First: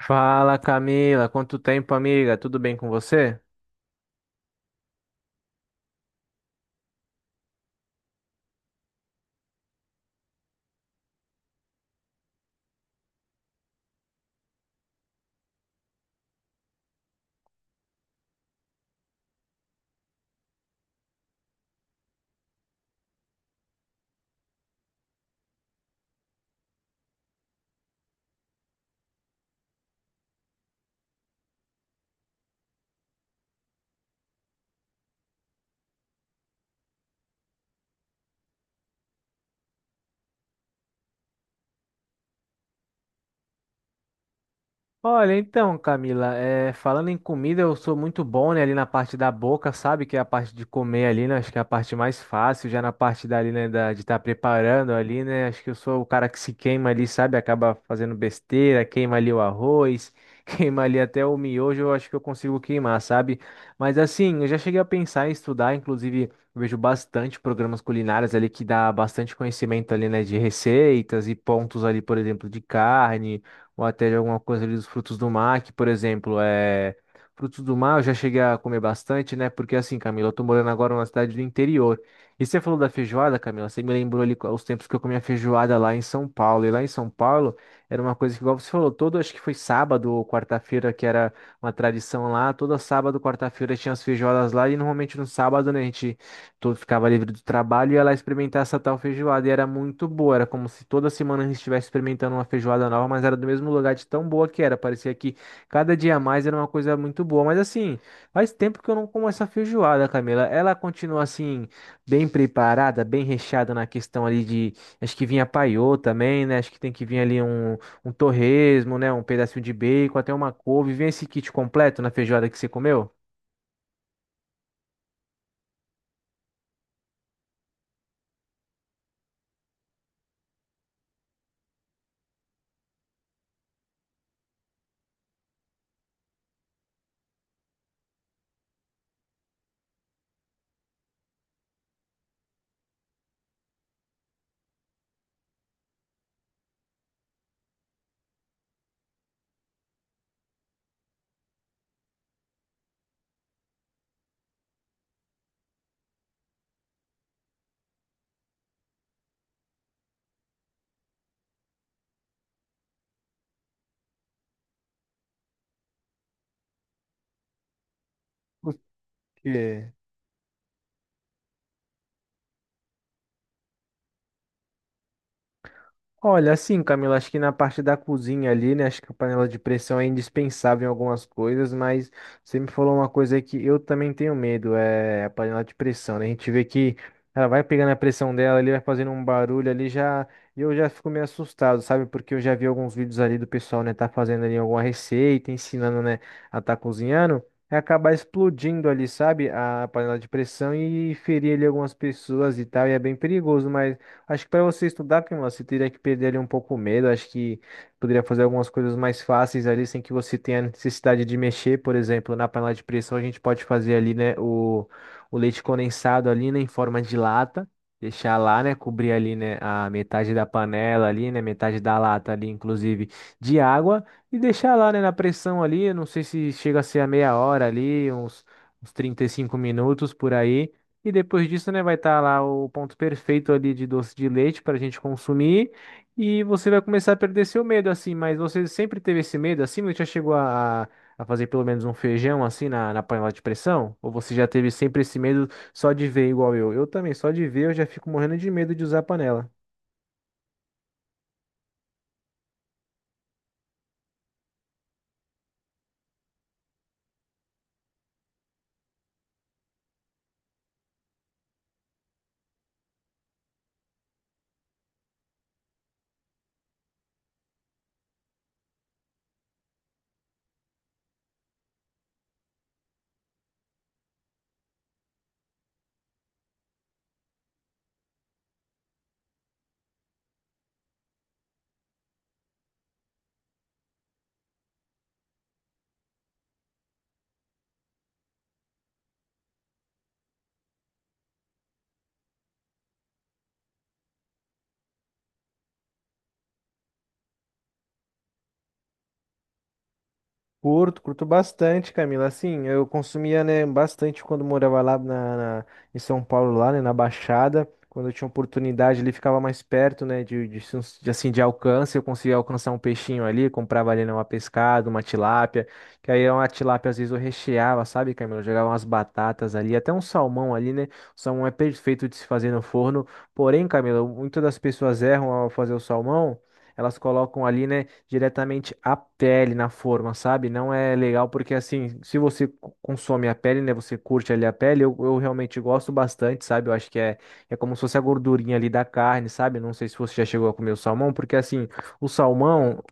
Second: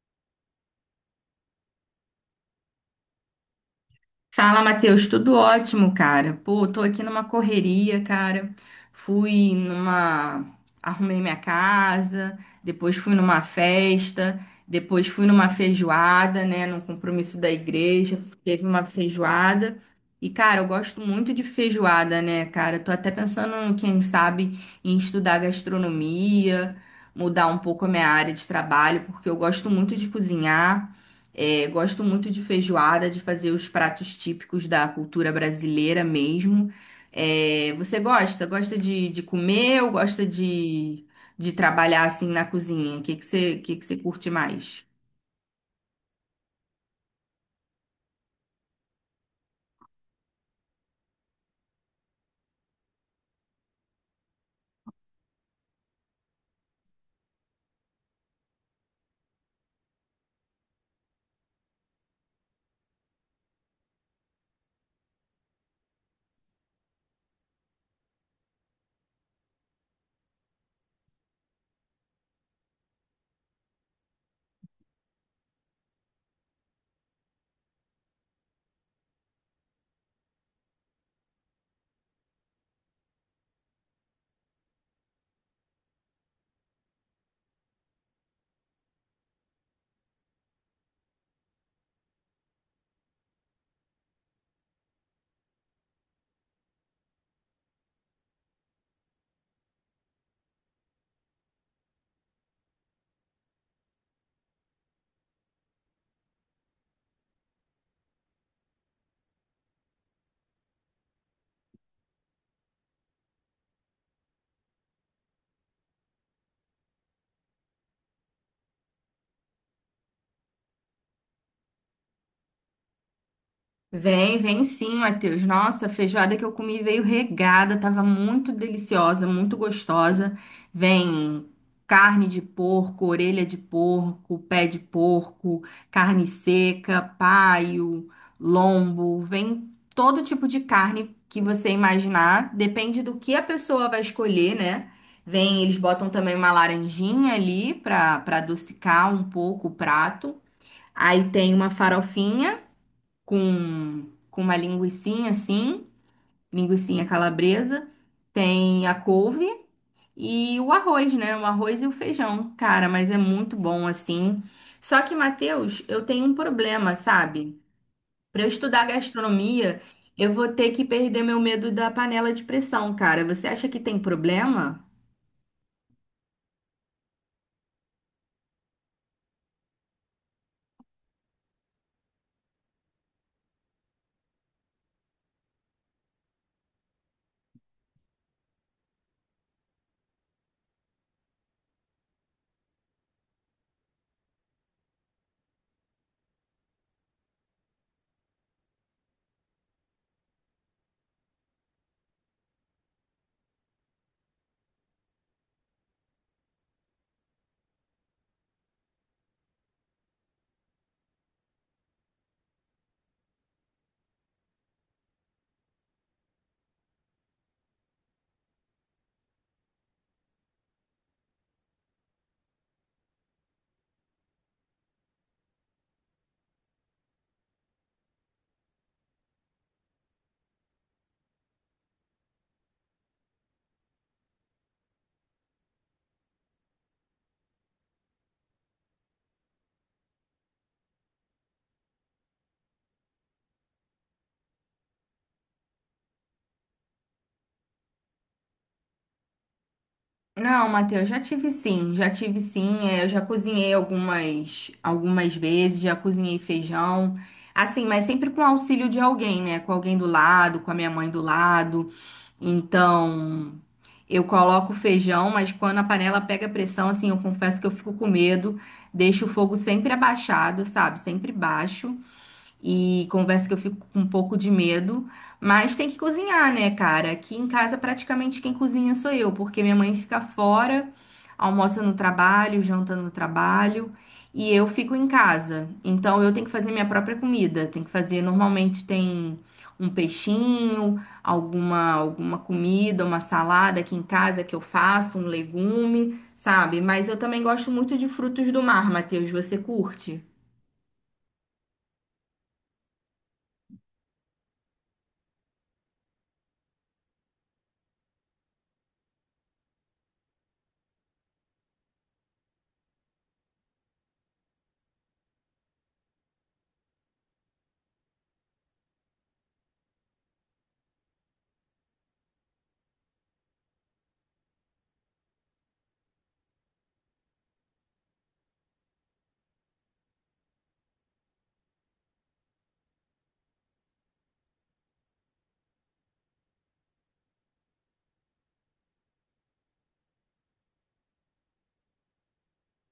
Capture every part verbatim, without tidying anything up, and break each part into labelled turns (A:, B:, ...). A: Fala Camila, quanto tempo, amiga? Tudo bem com você?
B: Fala, Matheus, tudo ótimo, cara. Pô, tô aqui numa correria, cara. Fui numa. Arrumei minha casa, depois fui numa festa, depois fui numa feijoada, né? Num compromisso da igreja, teve uma feijoada. E, cara, eu gosto muito de feijoada, né, cara? Tô até pensando, quem sabe, em estudar gastronomia, mudar um pouco a minha área de trabalho, porque eu gosto muito de cozinhar. É, gosto muito de feijoada, de fazer os pratos típicos da cultura brasileira mesmo. É, você gosta? Gosta de, de comer ou gosta de, de trabalhar assim na cozinha? O que que você, que que você curte mais?
A: Olha, então, Camila, é, falando em comida, eu sou muito bom, né, ali na parte da boca, sabe? Que é a parte de comer ali, né? Acho que é a parte mais fácil, já na parte dali, né, da- de estar preparando ali, né? Acho que eu sou o cara que se queima ali, sabe? Acaba fazendo besteira, queima ali o arroz, queima ali até o miojo, eu acho que eu consigo queimar, sabe? Mas assim, eu já cheguei a pensar em estudar, inclusive, eu vejo bastante programas culinários ali que dá bastante conhecimento ali, né, de receitas e pontos ali, por exemplo, de carne ou até de alguma coisa ali dos frutos do mar, que, por exemplo, é. Frutos do mar eu já cheguei a comer bastante, né? Porque assim, Camila, eu tô morando agora numa cidade do interior. E você falou da feijoada, Camila, você me lembrou ali os tempos que eu comia feijoada lá em São Paulo. E lá em São Paulo era uma coisa que, igual você falou, todo, acho que foi sábado ou quarta-feira, que era uma tradição lá. Todo sábado, quarta-feira tinha as feijoadas lá. E normalmente no sábado, né, a gente todo ficava livre do trabalho e ia lá experimentar essa tal feijoada. E era muito boa, era como se toda semana a gente estivesse experimentando uma feijoada nova, mas era do mesmo lugar de tão boa que era. Parecia que cada dia a mais era uma coisa muito boa. Mas assim, faz tempo que eu não como essa feijoada, Camila. Ela continua assim, bem preparada, bem recheada na questão ali de. Acho que vinha paiô também, né? Acho que tem que vir ali um, um torresmo, né? Um pedacinho de bacon, até uma couve. Vem esse kit completo na feijoada que você comeu?
B: Vem, vem sim, Matheus. Nossa, a feijoada que eu comi veio regada, tava muito deliciosa, muito gostosa. Vem carne de porco, orelha de porco, pé de porco, carne seca, paio, lombo, vem todo tipo de carne que você imaginar, depende do que a pessoa vai escolher, né? Vem, eles botam também uma laranjinha ali para para adocicar um pouco o prato. Aí tem uma farofinha com, com uma linguicinha assim, linguicinha calabresa, tem a couve e o arroz, né? O arroz e o feijão. Cara, mas é muito bom assim. Só que, Matheus, eu tenho um problema, sabe? Para eu
A: Por
B: estudar gastronomia,
A: quê?
B: eu vou ter que perder meu medo da panela de pressão, cara. Você acha que tem problema?
A: Olha, assim, Camila, acho que na parte da cozinha ali, né? Acho que a panela de pressão é indispensável em algumas coisas, mas você me falou uma coisa aí que eu também tenho medo, é a panela de pressão, né? A gente vê que ela vai pegando a pressão dela, ali vai fazendo um barulho ali já, e eu já fico meio assustado, sabe? Porque eu já vi alguns vídeos ali do pessoal, né, tá fazendo ali alguma receita, ensinando, né, a tá cozinhando. E acabar explodindo ali, sabe? A panela de pressão e ferir ali algumas pessoas e tal, e é bem perigoso, mas. Acho que para você estudar, Camila, você teria que perder ali um pouco o medo. Acho que poderia fazer algumas coisas mais fáceis ali, sem que você tenha necessidade de mexer. Por exemplo, na panela de pressão, a gente pode fazer ali, né, o, o leite condensado ali, né, em forma de lata. Deixar lá, né, cobrir ali, né, a metade da panela ali, né, metade da lata ali, inclusive, de água. E deixar lá, né, na pressão ali, eu não sei se chega a ser a meia hora ali, uns, uns trinta e cinco minutos por aí e depois disso, né, vai estar lá o ponto perfeito ali de doce de leite para a gente consumir. E você vai começar a perder seu medo, assim. Mas você sempre teve esse medo, assim? Você já chegou a, a fazer pelo menos um feijão, assim, na, na panela de pressão? Ou você já teve sempre esse medo só de ver igual eu? Eu também, só de ver eu já fico morrendo de medo de usar a panela.
B: Não, Matheus, já tive sim, já tive sim. É, eu já cozinhei algumas, algumas vezes, já cozinhei feijão. Assim, mas sempre com auxílio de alguém, né? Com alguém do lado, com a minha mãe do lado. Então, eu coloco o feijão, mas quando a panela pega pressão, assim, eu confesso que eu fico com medo. Deixo o fogo sempre abaixado, sabe? Sempre baixo. E converso que eu fico com um pouco de medo, mas tem que cozinhar, né, cara? Aqui em casa praticamente quem cozinha sou eu, porque minha mãe fica fora, almoça no trabalho, janta no trabalho, e eu fico em casa. Então eu tenho que fazer minha própria comida, tem que fazer, normalmente tem um peixinho, alguma alguma comida, uma salada aqui em casa que eu faço, um legume, sabe? Mas eu também gosto muito de frutos do mar, Matheus, você curte?
A: Curto, curto bastante, Camila. Assim, eu consumia, né, bastante quando morava lá na, na- em São Paulo, lá, né, na Baixada. Quando eu tinha oportunidade, ele ficava mais perto, né, de, de, sus- de, assim, de alcance. Eu conseguia alcançar um peixinho ali, comprava ali, né, uma pescada, uma tilápia. Que aí uma tilápia, às vezes, eu recheava, sabe, Camila? Eu jogava umas batatas ali, até um salmão ali, né? O salmão é perfeito de se fazer no forno. Porém, Camila, muitas das pessoas erram ao fazer o salmão elas colocam ali, né, diretamente a pele na forma, sabe? Não é legal porque, assim, se você co- consome a pele, né, você curte ali a pele, eu, eu realmente gosto bastante, sabe? Eu acho que é, é como se fosse a gordurinha ali da carne, sabe? Não sei se você já chegou a comer o salmão, porque, assim, o salmão,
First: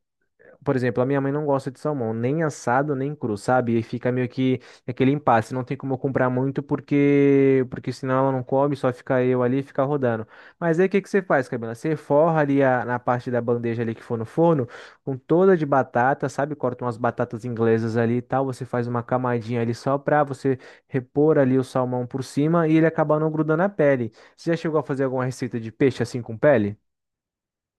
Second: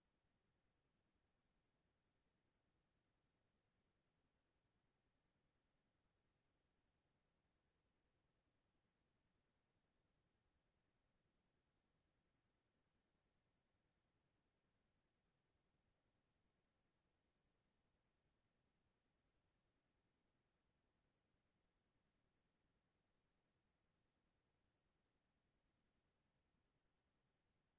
A: por exemplo, a minha mãe não gosta de salmão, nem assado, nem cru, sabe? E fica meio que aquele impasse, não tem como eu comprar muito porque porque senão ela não come, só fica eu ali e fica rodando. Mas aí o que que você faz, Camila? Você forra ali a, na parte da bandeja ali que for no forno, com toda de batata, sabe? Corta umas batatas inglesas ali e tal, você faz uma camadinha ali só pra você repor ali o salmão por cima e ele acabar não grudando a pele. Você já chegou a fazer alguma receita de peixe assim com pele?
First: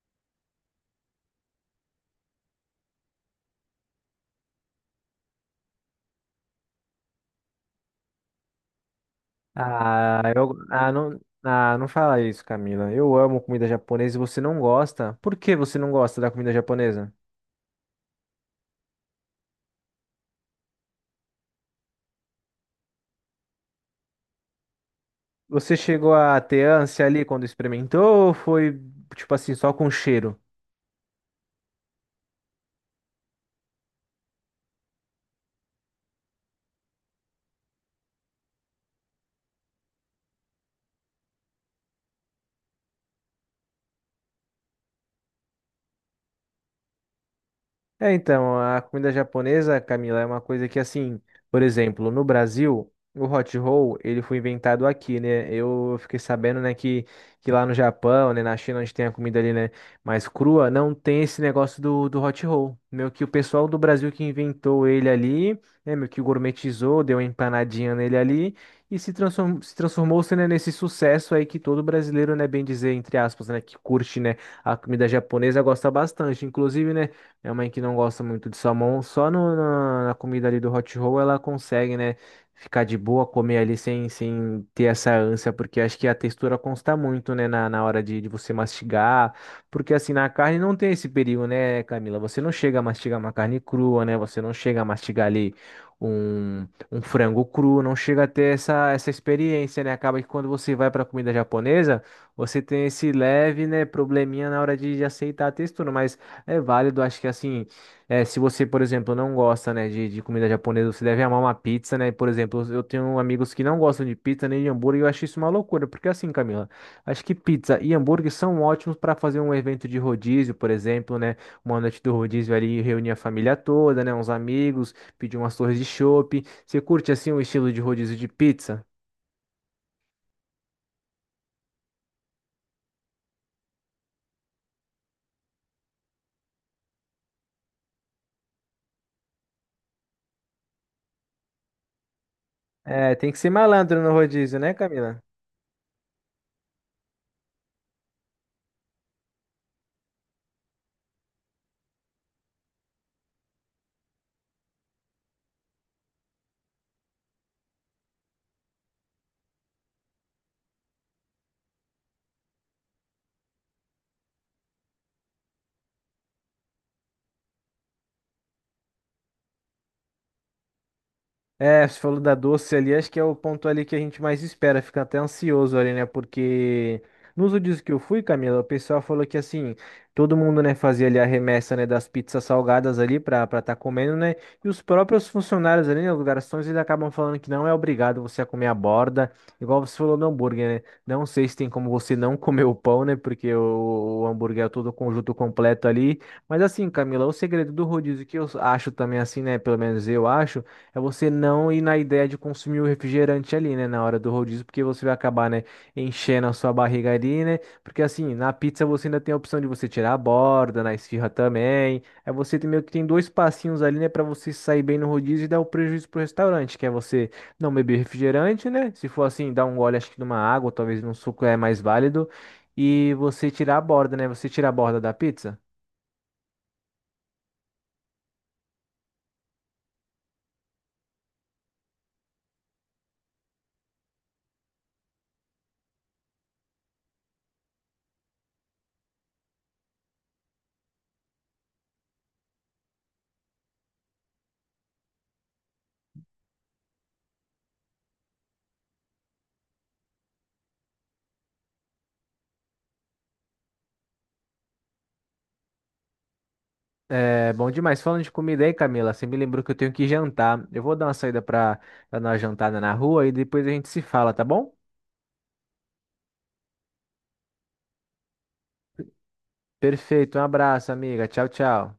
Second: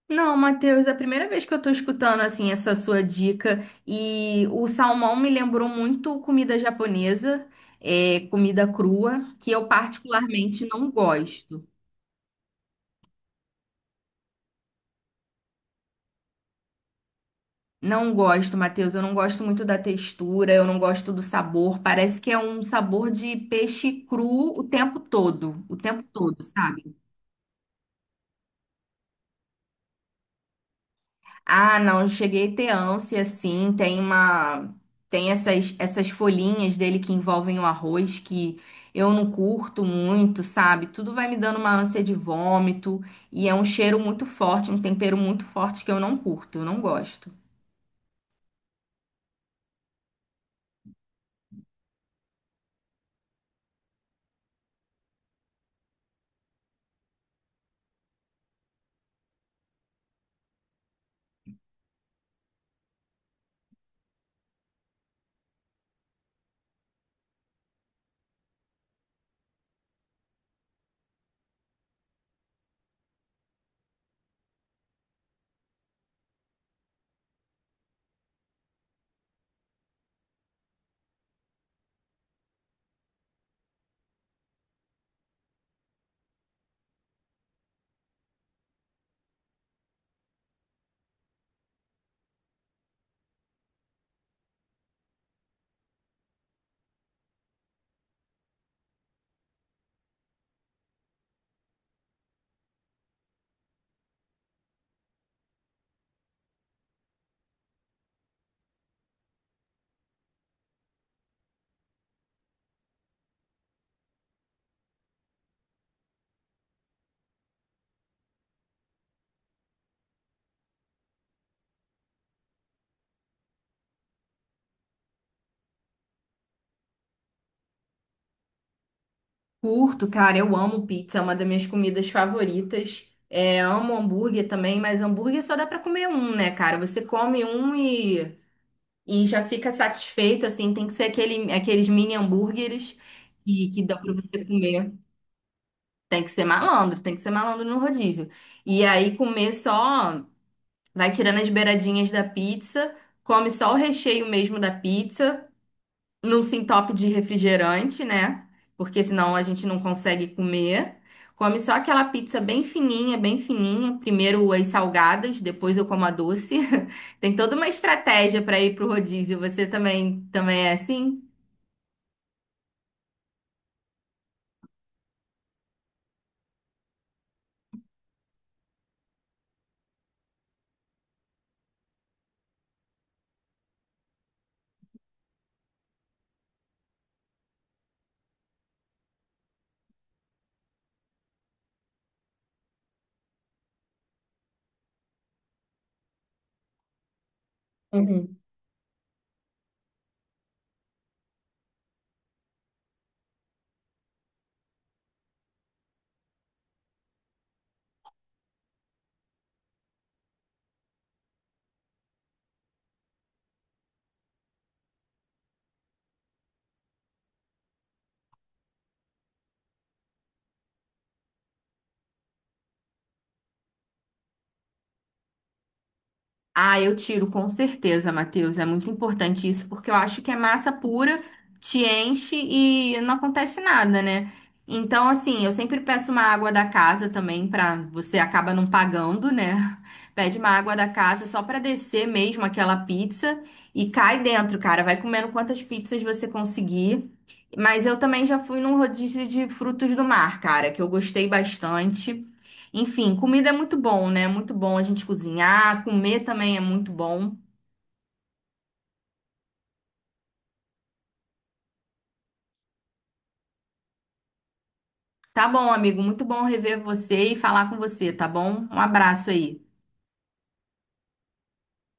B: Não, Matheus, é a primeira vez que eu tô escutando assim essa sua dica e o salmão me lembrou muito comida japonesa, é, comida crua, que eu
A: Ah, eu,
B: particularmente
A: ah,
B: não
A: não,
B: gosto.
A: ah, não fala isso, Camila. Eu amo comida japonesa e você não gosta. Por que você não gosta da comida japonesa?
B: Não gosto, Matheus, eu não gosto muito da textura, eu não gosto do sabor. Parece que é um sabor de peixe cru o tempo todo,
A: Você
B: o tempo
A: chegou a
B: todo,
A: ter
B: sabe?
A: ânsia ali quando experimentou ou foi, tipo assim, só com cheiro?
B: Ah, não, eu cheguei a ter ânsia, sim. Tem uma... Tem essas, essas folhinhas dele que envolvem o arroz que eu não curto muito, sabe? Tudo vai me dando uma ânsia de vômito e é um cheiro muito forte, um tempero muito forte que eu não curto, eu não gosto.
A: É, então, a comida japonesa, Camila, é uma coisa que, assim, por exemplo, no Brasil, o hot roll, ele foi inventado aqui, né? Eu fiquei sabendo, né, que, que lá no Japão, né, na China, onde tem a comida ali, né, mais crua, não tem esse negócio do, do hot roll. Meio que o pessoal do Brasil que inventou ele ali, né, meio que gourmetizou, deu uma empanadinha nele ali e se transformou, se transformou, né, nesse sucesso aí que todo brasileiro, né, bem dizer, entre aspas, né, que curte, né, a comida japonesa gosta bastante. Inclusive, né, minha mãe que não gosta muito de salmão, só no- na, na comida ali do hot roll ela consegue, né, ficar de boa, comer ali sem, sem ter essa ânsia, porque acho que a textura consta muito, né, na, na hora de, de você mastigar, porque assim, na carne não tem esse perigo, né, Camila? Você não chega a mastigar uma carne crua, né, você não chega a mastigar ali um, um frango cru, não chega a ter essa, essa experiência, né? Acaba que quando você vai para comida japonesa, você tem esse leve, né, probleminha na hora de, de aceitar a textura, mas é válido, acho que assim, é, se você, por exemplo, não gosta, né, de, de comida japonesa, você deve amar uma pizza, né? Por exemplo, eu tenho amigos que não gostam de pizza nem de hambúrguer, e eu acho isso uma loucura, porque assim, Camila, acho que pizza e hambúrguer são ótimos para fazer um evento de rodízio, por exemplo, né? Uma noite do rodízio ali, reunir a família toda, né, uns amigos, pedir umas torres de chopp. Você curte assim o estilo de rodízio de pizza?
B: Curto, cara, eu amo pizza, é uma das minhas comidas favoritas. É, amo hambúrguer também, mas hambúrguer só dá pra comer um, né, cara? Você come um e E já fica satisfeito, assim, tem que ser aquele, aqueles mini hambúrgueres
A: É, tem que ser
B: que, que dá
A: malandro no
B: pra você
A: rodízio, né,
B: comer.
A: Camila?
B: Tem que ser malandro, tem que ser malandro no rodízio. E aí comer só, vai tirando as beiradinhas da pizza, come só o recheio mesmo da pizza num sintope de refrigerante, né? Porque senão a gente não consegue comer. Come só aquela pizza bem fininha, bem fininha. Primeiro as salgadas, depois eu como a doce. Tem toda uma estratégia para ir pro rodízio. Você também, também é assim?
A: É, você falou da doce ali, acho que é o ponto ali que a gente mais espera, fica até ansioso ali, né? Porque nos últimos que eu fui, Camila, o pessoal falou que assim, todo mundo, né, fazia ali a remessa, né, das pizzas salgadas ali pra pra tá comendo, né? E os próprios funcionários ali, né, os garçons, eles acabam falando que não é obrigado você a comer a borda, igual você falou do hambúrguer, né? Não sei se tem como você não comer o pão, né? Porque o, o hambúrguer é todo o conjunto completo ali. Mas assim, Camila, o segredo do rodízio que eu acho também assim, né? Pelo menos eu acho é você não ir na ideia de consumir o refrigerante ali, né, na hora do rodízio, porque você vai acabar, né, enchendo a sua barriga ali, né? Porque assim, na pizza você ainda tem a opção de você tirar a borda, na esfirra também. Aí você tem meio que tem dois passinhos ali, né, para você sair bem no rodízio e dar o prejuízo pro restaurante, que é você não beber refrigerante, né? Se for assim, dar um gole acho que numa água, talvez num suco é mais válido. E você tirar a borda, né? Você tira a borda da pizza?
B: Ah, eu tiro, com certeza, Matheus. É muito importante isso, porque eu acho que é massa pura, te enche e não acontece nada, né? Então, assim, eu sempre peço uma água da casa também, pra você acaba não pagando, né? Pede uma água da casa só pra descer mesmo aquela pizza e cai dentro, cara. Vai comendo quantas pizzas você conseguir. Mas eu também já fui num rodízio de frutos do mar, cara, que eu gostei bastante. Enfim, comida é muito bom, né? Muito bom a gente cozinhar, comer também é muito bom.
A: É bom demais. Falando de comida aí, Camila, você me lembrou que eu tenho que jantar. Eu vou dar uma saída para dar uma jantada na rua e depois a gente se fala, tá bom?
B: Tá bom, amigo, muito bom rever você e falar com você, tá bom? Um abraço aí.
A: Perfeito, um abraço, amiga. Tchau, tchau.